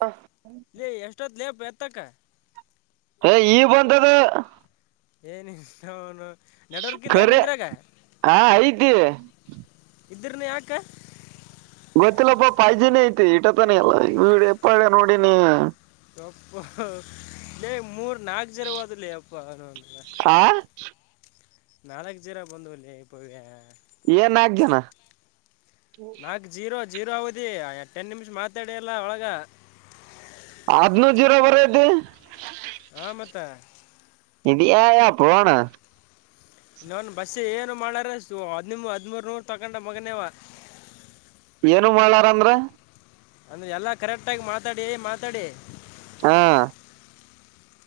ಹಾ ಲೆ ಎಷ್ಟೊತ್ ಲೇಪ್ ಎತ್ತಕ್ಕ ಏ ಈ ಬಂದದ ಏನ ಅವನು ನೆಟ್ವರ್ಕ್ ಇಲ್ಲ ಏನು ಖರೆ ನಿಂದ್ರಾಗ ಹಾ ಐತಿ ಇದ್ರನು ಯಾಕ ಗೊತ್ತಿಲ್ಲಪ್ಪ ಪಾಯ್ಜಿನೇ ಐತಿ ಇಟತಾನೆ ಎಲ್ಲ ವಿಡಿಯೋ ಎಪ್ಪಾ ಎಲ್ಲ ನೋಡ ನೀ ಪ್ಪ ಲೇ ಮೂರ್ ನಾಕ್ ಜರವಾದಲಿ ಅಪ್ಪಾ ಅಂದ ಹಾ ನಾಲಕ ಜರಾ ಬಂದೂ ಇಲ್ಲ ಇ ಏನ್ ನಾಕ್ ಜನ ನಾಕ್ ಜೀರೋ ಜೀರೋ ಆಗದಿ ಟೆನ್ ನಿಮಿಷ ಮಾತಾಡಿ ಎಲ್ಲಾ ಒಳಗ ಹದನೂರು ಜೀರೋವರೆ ದು ಹ ಮಾತಾ ಇದೆ ಅಪ್ಪಣ ಇವನ್ ಬಸ್ಸ ಏನು ಮಾಡಾರ ಹದ್ ಹದನೂರ್ ನೂರ್ ತಕೊಂಡ ಮಗನೇವ ಏನು ಮಾಡಾರ ಅಂದ್ರ ಅಂದ್ರ ಎಲ್ಲಾ ಕರೆಕ್ಟ್ಗಿ ಮಾತಾಡಿ ಮಾತಾಡಿ ಹಾ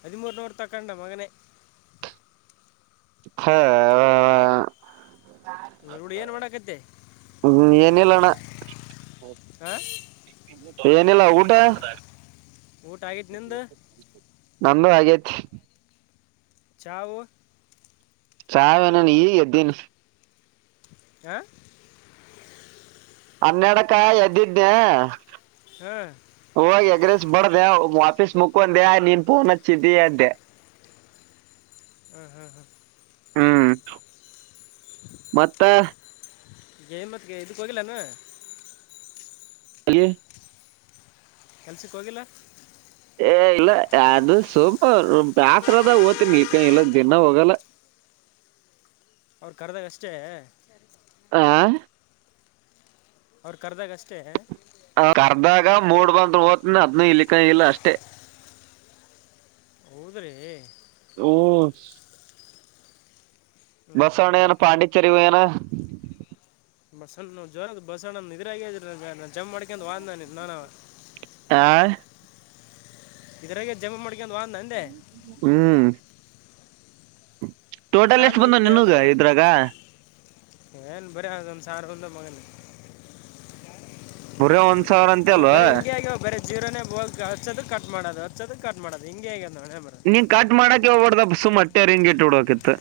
ಹದಿಮೂರನ ಹೊರ್ ತಕ್ಕಂಡೆ ಮಗನೇ ಹ ಡಿ ಏನ್ ಮಾಡಕತ್ತಿ ಹ್ಮ್, ಏನಿಲ್ಲ ಅಣ್ಣ ಹ ಏನಿಲ್ಲ ಊಟ ಊಟ ಆಗಿತೆ ನಿಂದ ನ್ದೂ ಆಗೇತ್ ಚಾವು ಚಾ ನ ಈ ಎದ್ದಿನ ಆ ಹನ್ನಡಕ್ಕ ಎದ್ದಿದ್ದನೆ ಹಾಂ ಹೋಗಿ ಎಗ್ ರೈಸ್ ಬಡ್ದ ವಾಪೀಸ್ ಮುಕ್ಕೊಂಡೆ ನೀನ್ ಫೋನ್ ಹಚ್ಚಿದ್ದಿ ಅಂತೆೆ ಹ್ಮ್ ಹ್ಮ್ ಹ್ಮ್ ಹ್ಮ್ ಮತ್ತೆ ಗಯ ಮತ್ಗೆ ಇದು ಹೋಗಿಲ್ಲೇನೋ ಹಗೆ [inaudible] ಕೆಲ್ಸಕ್ ಹೋಗಿಲ್ಲ ಏ ಇಲ್ಲ ಅದು ಸುಮ ಬ್ಯಾಸರ ಅದಾಗ ಹೋತೀನಿ ಈಕೆ ಇಲ್ಲ ದಿನಾ ಹೋಗಲ್ಲ ಅವ್ರು ಕರೆದಾಗ ಅಷ್ಟೇ ಆ ಅವ್ರ ಕರ್ದಾಗ ಅಷ್ಟೇ ಕರ್ದಾಗ ಮೂಡ್ ಬಂದ್ರ ಹೋತಿನಿ ಅದ್ನ ಇಲ್ಲಿಕ್ಕ ಇಲ್ಲ ಅಷ್ಟೇ ಹೌದ್ರಿ ಹ್ಮ್ ಹ್ಞೂ ಹ್ಞೂ ಬಸವಣ್ಣ ಹ್ಞೂ ಏನ ಪಾಂಡಿಚೆರಿ ಹೋಗ್ಯನ ಬಸಣ್ಣವು ಜ್ರ ಬಸಣ್ಣ ಇದ್ರಗೆ ಆಗ್ರ ಜಂಪ್ ಮಾಡಕಂತ ವಾದ್ [unintelligible] ಆ ಇದರಾಗ ಜಂಪ್ ಮಾಡಿ ಹ್ಮ್ [unintelligible] ಟೋಟಲ್ ನಾನು ಎಷ್ಟ ಬಂದುವ ನಿನುಗ ಇದ್ರಾಗ ಏನ್ ಬರೆ ಒಂದ ಸಾವಿರ ಬಂದದ್ದು [unintelligible] ಸಾವಿರ ಅಂತೆ ಅಲ್ಲೋ ಜೀರನೇ ಹೋಗ ಹಚ್ಚೋದು ಕಟ್ ಮಾಡದು ಹಚ್ಚೋದು ಕಟ್ ಮಾಡದು ಹಿಂಗೆ ಆಗ್ಯದ ನೋಡೇ ಬರ ನೀ ಕಟ್ ಮಾಡಾಕೆ ಹೋಗಬಡ್ದ ಅಪ್ಪಾ ಸುಮ ಅಟ್ಟೆ ರಿಂಗ ಇಟ್ಟ ಬಿಡಬೇಕು ಇತ್ತ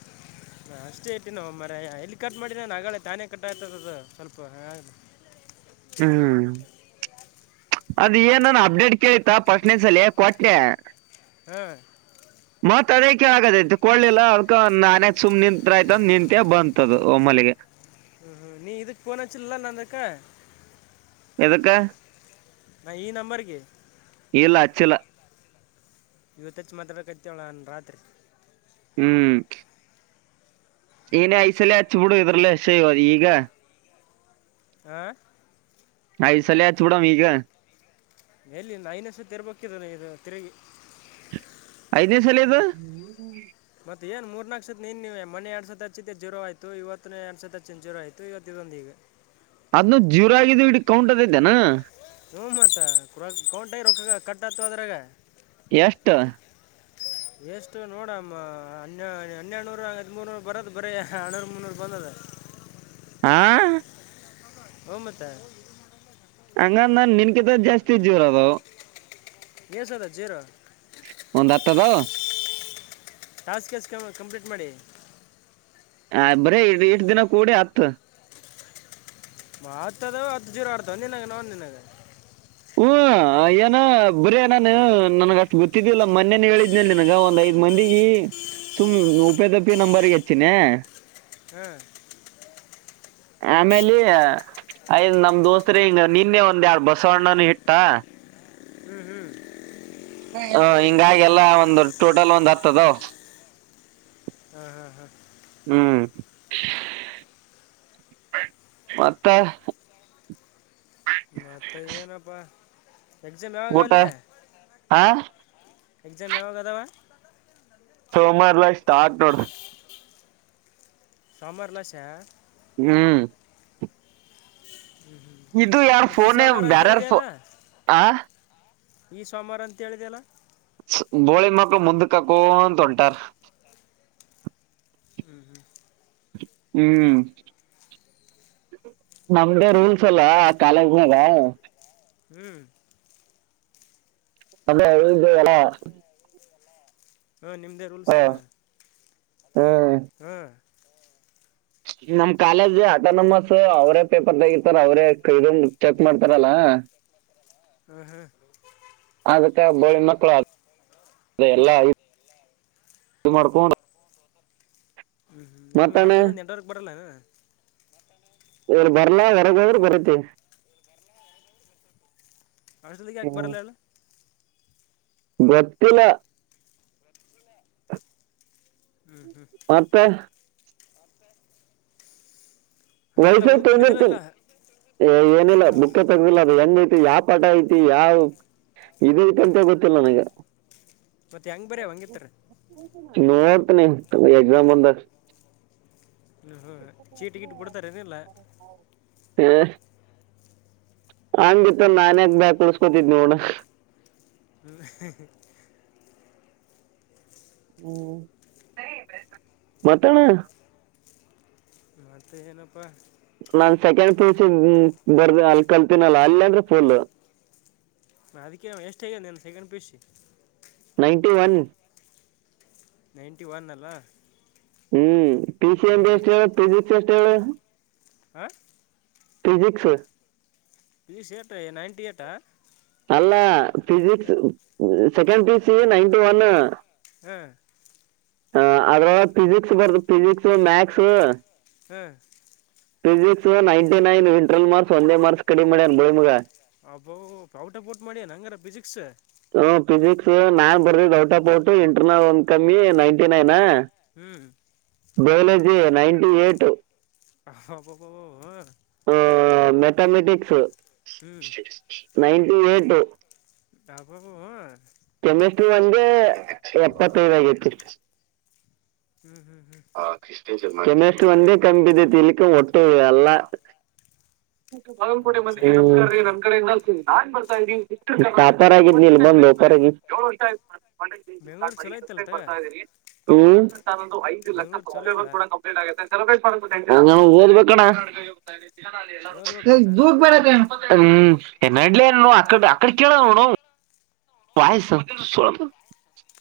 ಅಷ್ಟೇ ಈಟಿನೋ ಮಾರಾಯ ಎಲ್ಲಿ ಕಟ್ ಮಾಡಿ ನಾನು ಹಾಗಗಳೆ ತಾನೇ ಕಟ್ ಆಯ್ತದ ಅದು ಸ್ವಲ್ಪ ಹ್ಮ್ ಅದ ಏನ್ ನನ್ ಅಪ್ಡೇಟ್ ಕೇಳ್ತಾ ಫಸ್ಟ್ನೆ ಸಲ ಕೊಟ್ನೆ ಹಾಂ ಮತ್ ಅದೇ ಕೆಲಟೈಟ್ ಕೊಡಲಿಲ್ಲ ಅದಕ ನಾನಯತ್ ಸುಮ್ಮ ನಿಂತ್ರ ಆಯ್ತ ಅಂತ ನಿಂತೆ ಬಂತಧು ಓಮಿಲಗೆ ಹ್ಮ ಹ್ಮ ನೀ ಇದುಕ ಫೋನ್ ಹಚ್ಚಲಿಲ್ಲ ನಂದಕ್ ಎದಕ್ಕ ನಾ ಈ ನಂಬರ್ಗೆ ಇಲ್ಲ ಹಚ್ಚಿಲ್ಲ ಇವತ ಹಚ್ಚಿ ಮತಡಕ್ತಿವ್ ರಾತ್ರಿ ಹ್ಮ್ ಇನ್ನ ಐದು ಸಲ ಹಚ್ಬಿಡು ಇದರ್ಲೆ ಸೇ ಈಗ ಹ ಐದು ಸಲ ಹಚ್ಚಿ ಬಿೂಡ ಈಗ ಎಲ್ಲಿ ಐನೆ ಸತಿ ಇರ್ಬೇಕಿದನ ಇದು ತಿರುಗಿ ಐದ್ ಸಲ ಇದು ಮತ್ತೆ ಏನ್ ಮೂರ್ನಾಕು ಸತ್ ನೀನ್ ನೀವ ಮನೆ ಎರಡ್ತ್ ಹಚ್ಚಿದ್ದ ಜೀರೋ ಆಯತು ಇವತ್ತು ಎಡ್ ಸತ್ಚ್ಚಿನ ಜೀರೋಯ್ತು ಇವತ್ತು ಇದೊಂದು ಈಗ ಅದ್ನ ಜೀವರಾಗಿದ್ದು ಇಡ ಕೌಂಟ ಅದ ಇದ್ದೇನಾ ಹ ಮತ್ತ ರ ಕೌಂಟ ಆಗಿ ರೊಕ್ಕ ಕಟ್ ಆತ ಅದ್ರಾಗ ಎಷ್ಟು ಎಷ್ಟು ನೋಡಮ್ಮ ಹ ಹನ್ನೆನೂರು ಹದಿಮೂರುನೂರು ಬರದು ಬರೀ ಎರಡ್ ನೂರು ಮುನ್ನೂರು ಬಂದದ ಹಾ.. ಓ ಮತ್ತ. ಹಂಗಂದ ನಿನ್ಕಿದ ಜಾಸ್ತಿ ಜೋರ ಅದು. ಏಸದ ಜೀರೊ. ಒಂದತ್ತದವು. ಟಾಸ್ಕ್ ಕೆಸ್ ಕ ಕಂಪ್ಲೀಟ್ ಮಾಡಿ. ಆ ಬರೀ ಇಡ ಇಟ್ ದಿನ ಕೂಡೇ ಅತ್ತು. ಮಾತ್ ಅದ ಹತ್ ಜೀರ ಆಡ್ತವ ನಿನ್ನನವ್ ನಿನಗ. ಹ್ಮ ಹ ಏನ ಬರಿ ನಾನ ನನ್ಗ ಅಷ್ಟ ಗೊತ್ತಿದ್ದಿಲ್ಲ ಮನ್ನೆನ ಹೇಳಿದ್ನೆಲ್ ನಿನ್ಗ ಒಂದ್ ಐದ ಮಂದಿಗೀ ಸುಮ್ ಉಪೇದಪ್ಪಿ ನಂಬರ್ಗ ಹಚ್ಚಿನ. ಹ್ಮ್ ಆಮೇಲೆ ಐದ ನಮ್ ದೋಸ್ತ್ರ ಹಿಂಗ ನಿನ್ನೆ ಒಂದ್ಯಾಡ್ ಬಸವಣ್ಣ ನು ಹಿಟ್ಟ ಹ ಹಿಂಗಾಗಿ ಎಲ್ಲಾ ಒಂದು ಟೋಟಲ್ ಒಂದು ಹತ್ತಾದವ್. ಹಾಂ ಹಾಂ ಹಾಂ ಹ್ಮ್ ಮತ್ತ. ಮತ್ತ ಏನಪ್ಪ. ಎಕ್ಸಾಮ್ ಯಾವಾಗ ಊಟ ಅವಲೇ. ಹಾ ಎಕ್ಸಾಮ್ ಯಾವಾಗ ಅದಾವ. ಸೋಮಾರ ಲ ಸ್ಟಾರ್ಟ್ ನೋಡ. ಸಾಮಾರ್ಲಾಸಾ ಹ್ಮ್ ಇದು ಯಾರ ಮತ್ತು ಈ ಫೋನೇ ಸೋಮವಾರ ಅಂತ ಬ್ಯಾರಾರ ಫೋ ಹೇಳಿದೆಯಲ್ಲ ಆ ಈ ಸೋಮಾರ ಅಂತ ಹೇಳಿದೆಲ್ಲ. ಬೋಳಿ ಮಕ್ಕಳು ಮುಂದಕಾಕ್ಕೋಂತ ಹೊಂಟಾರ. ಹ್ಞೂ ಹ್ಮ್ ನಮ್ದೇ ರೂಲ್ಸ್ ಅಲ್ಲ ಕಾಲೇಜ್ನಾಗ. ಹ್ಮ್ ಅದೇ ಇದು ಎಲ್ಲ ಹಾಂ ನಿಮ್ಮ್ದೇ ಹ ರೂಲ್ಸ್ ಅನ. ಹ್ಮ್ ಹಾ ನಮ್ ಕಾಲೇಜ್ ಆಟೋನಮಸ್ ಅವರೇ ಪೇಪರ್ತಗೀತಾರ ಅವ್ರೇ ಇದನ್ ಚೆಕ್ ಮಾಡ್ತಾರಲ್ಲ. ಹ್ಮ ಹ್ಮ ಮತ್ತ ಬೋಳಿಮಕ್ಳು ಎಲ್ಲ ಇ ಮಾಡ್ಕೊಂಡ ಹ್ಮ್ ಹ್ಮ್ ನಿಮ್ಮಿ ಹಾಸ್ಟೆಲ್ ದಾಗ ನೆಟ್ವರ್ಕ್ ಬರಲ್ಲನು. ಏನ್ ಬರ್ಲ [inaudible] ಹಾಸ್ಟೆಲಿಗ್ ಯಾಕ್ ಬರಲ್ಲ ಹೇಳು ಗೊತ್ತಿಲ. ಹ್ಞೂ ಹ್ಞೂ ಮತ್ತೆ. ಎಲ್ಲ ವೈಫೈ ತೊಗೊಂಡಿರ್ತೀನ್, ಓದ್ಕೊಂಡಿದ್ದೀರಲ್ಲ ಎ ಏನಿಲ್ಲ ಬುಕ್ಕ ತಗ್ದಿಲ್ಲ ಅದ್ ಹೆಂಗ ಐತ್ ಯಾವ ಪಟ ಐತಿ ಯಾವ್, ಇದ ಐತಂತ ಗೊತ್ತಿಲ್ಲ ನನಗೆ. ಮತ್ತು ಹೆಂಗೆ ಬರೀ ಹಂಗಿತ್ತಾರೆ ನೋ [unintelligible] ಎಗ್ಸಾಮ್ ಬಂದಾಗ. ಹ್ಮ ಹ್ಮ ಚೀಟ ಗೀಟ್ ಕೊಡ್ತಾರ್ ಕರೆ ಹೂ [inaudible] ಹೆ ಹಂಗಿತ್ತು ನನ್ ಯಾಕ್ ಬ ಕಳಸ್ಕೊತಿದ್ ನೋಡ ಹ್ಮ್ ಹ್ಮ್ ಮತ್ತಣ ಮತ್ತೆ ಏನಪ್ಪಾ ನಾನ್ ಸೆಕೆಂಡ್ ಪಿ ಯೂ ಸಿ ಬರ್ ಅಲ್ಲಿ ಕಲ್ತೀನಲ್ಲ ಅಲ್ಲ ಅಂದ್ರೆ ಫುಲ್ ನಾ ಅದಕ್ಕೆ ಎಷ್ಟು ಹೇಗ ನನ್ second P U C ninety one ನೀನೇತ್ಯವನ್ ಅಲ್ಲ ಹ್ಮ್ ಪಿ ಸಿ ಹ್ಞೂ ಎಂ ಬಿ ಎಷ್ಟ್ ಹೇಳು ಫಿಸಿಕ್ಸ್ ಹೇಳು ಆ ಫಿಸಿಕ್ಸು [inaudible] ಏನ್ ನೈಂಟಿ ಏಟ್ ಅಲ್ಲಾ ಫಿಸಿಕ್ಸು ಏ ಸೆಕೆಂಡ್ ಪಿ ಯು ಸಿಲಿ ನೈಂಟಿ ಒನ್ನು ಹ್ಮ್ ಹ ಅದ್ರಲ್ಲಿ ಫಿಸಿಕ್ಸು ಬರ್ದು ಫಿಸಿಕ್ಸು ಮಾಥ್ಸ್ ಹ ಫಿಸಿಕ್ಸಿಗೆ ನೈಂಟಿ ನೈನ್ ಇಂಟ್ರಲ್ ಮಾರ್ಕ್ಸ್ ಒಂದೇ ಮಾರ್ಕ್ಸ್ ಕಡಿಮೆ ಮಾಡವ್ನೆ ಬೋಳಿಮಗ ಅಬ್ಬೊ ಔಟ್ ಆಫ್ ಔಟ್ ಮಾಡಿಯನಂಗರ ಫಿಸಿಕ್ಸ್ ಹ ಫಿಸಿಕ್ಸು ನಾನ್ ಬರ್ರಿ ಔಟ್ ಆಫ್ ಔಟು ಇಂಟರ್ನಲ್ ಒಂದ್ ಕಮ್ಮಿ ನೈಂಟಿ ನೈನಾ ಹ್ಞೂ ಬಯೋಲಾಜಿ ನೈನ್ಟಿ ಏಟ್ ಹಬಬಬಬಾ ತಮೆಟಿಕ್ಸು [inaudible] ನೈಂಟಿ ಏಟ್ ಅಬಬಬಬೊ ಕೆಮಿಸ್ಟ್ರಿ ಒಂದೆ ಯಪ್ಪಾತೈಡಗೈತಿ ಹ್ಞೂ ಹ್ಞೂ ಹ್ಞೂ ಕೆಮಿಸ್ಟ್ರಿ ಒಂದೇ ಕಮ್ ಬಿದ್ದಿದ್ ಒಟ್ಟು ಎಲ್ಲ ವಜ್ಜಾತಪ್ಪ ಅಂದ್ರೆ ನಿಂದು ಹ್ಮ್ ಟಾಪರ್ ಆಗಿದ್ನಲ್ ಬಂದು ಸರಿ [inaudible] ಬೆಂಗ್ಳೂರು ಚಲೋ ಐತಲ್ಲ ತಗ ಹ್ಮ್ ತಂದು ಐದು ಲಕ್ಷ ಬೆಂಗ್ಳೂರು ಚಲೋ ಇಲ್ಲ ಸಬ್ಸ್ಕ್ರಬರ್ ಕೂಡ ಕಂಪ್ಲೀಟ್ ಆಗ್ಯತೆ [unintelligible] ನೀವು ಓದ್ಬೇಕಣ್ಣ ಓದ್ಬೇಕ್ ಏ ಮತ್ತು ದೂಕ್ ಬೇಡ ಹ್ಮ್ [unintelligible] ಅಕ್ಕಡೆ ಆಕ್ಕಡೆ ನೋಡ್ ಅವ್ನ್ ಪಾಯ್ಸ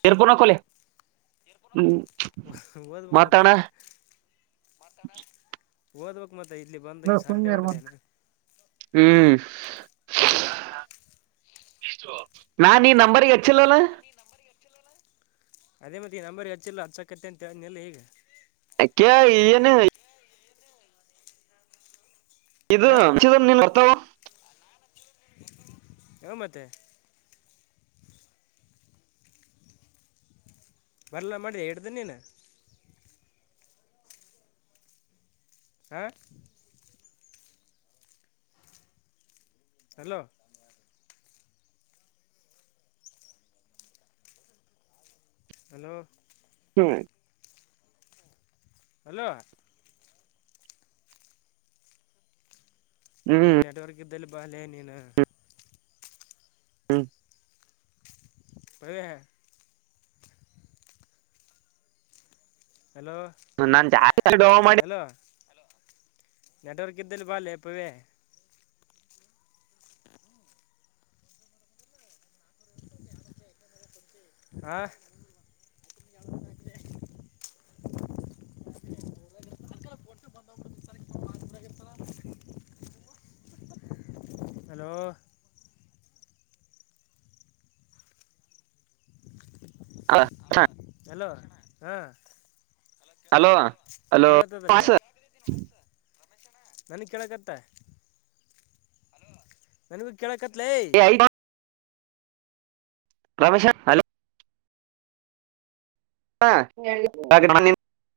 ಈರಫೋನ್ ಅಕೋಲೆ ಓದ್ಬೇಕ್ ಮತ್ತ [inaudible] ಒದ್ಬೋಕ್ ಮತ್ತೆ ಇಲ್ಲಿ ಬಂದು ಇಸ್ ಹರ್ಟೆ ಹೊಡ್ದ್ಯೇನು, ಹ್ಮ್ ನಾ ನೀ ನಂಬರಿಗ್ ಹಚ್ಚಿಲ್ಲಲ್ಲ, ಏ ಮತ್ ಈ ನಂಬರಿಗ್ ಹಚ್ಚಿಲ್ಲ ಅನ್ಸಕತಾದೆನ್ ನಿನಿಗೆ ಅಕ್ಕೆ ಏನು? ಇದ್ ಹಾಂ ನೀವು [unintelligible] ಬರ್ತಾವ ಹಾ ಮತ್ತೆ ಬರ್ಲ ಮಾಡಿ [unintelligible] ನೀನು ಹ ಹಲೋ ಹಲೋ ಹ್ಮ ಹಲೋ ಇ ಹ್ಮ್ ನೆಟ್ವರ್ಕ್ ಬದಲು ಬಾಲೇನನು? ಹ್ಮ ಹೇಳ ಹಲೋ ನಾನ್ ಜಾಸ್ತಿ ಡೋವ ಮಾಡಿ ಹಲೋ ನೆಟ್ವರ್ಕ್ ಇದ್ದಲ್ಲಿ ಬಲ್ಲ ಎಪ್ಪವ ಹಾ ಹಲೋ ಅ ಹ ಹಲೋ ಹಾಂ ಹಲೋ ಹಲೋ ನನಗ್ ಕೇಳಕ್ತ್ತ ನನಗ ಕೆಳಕ ಪ್ಲೇ ರಮೇಶ ಹಲೋ ಹ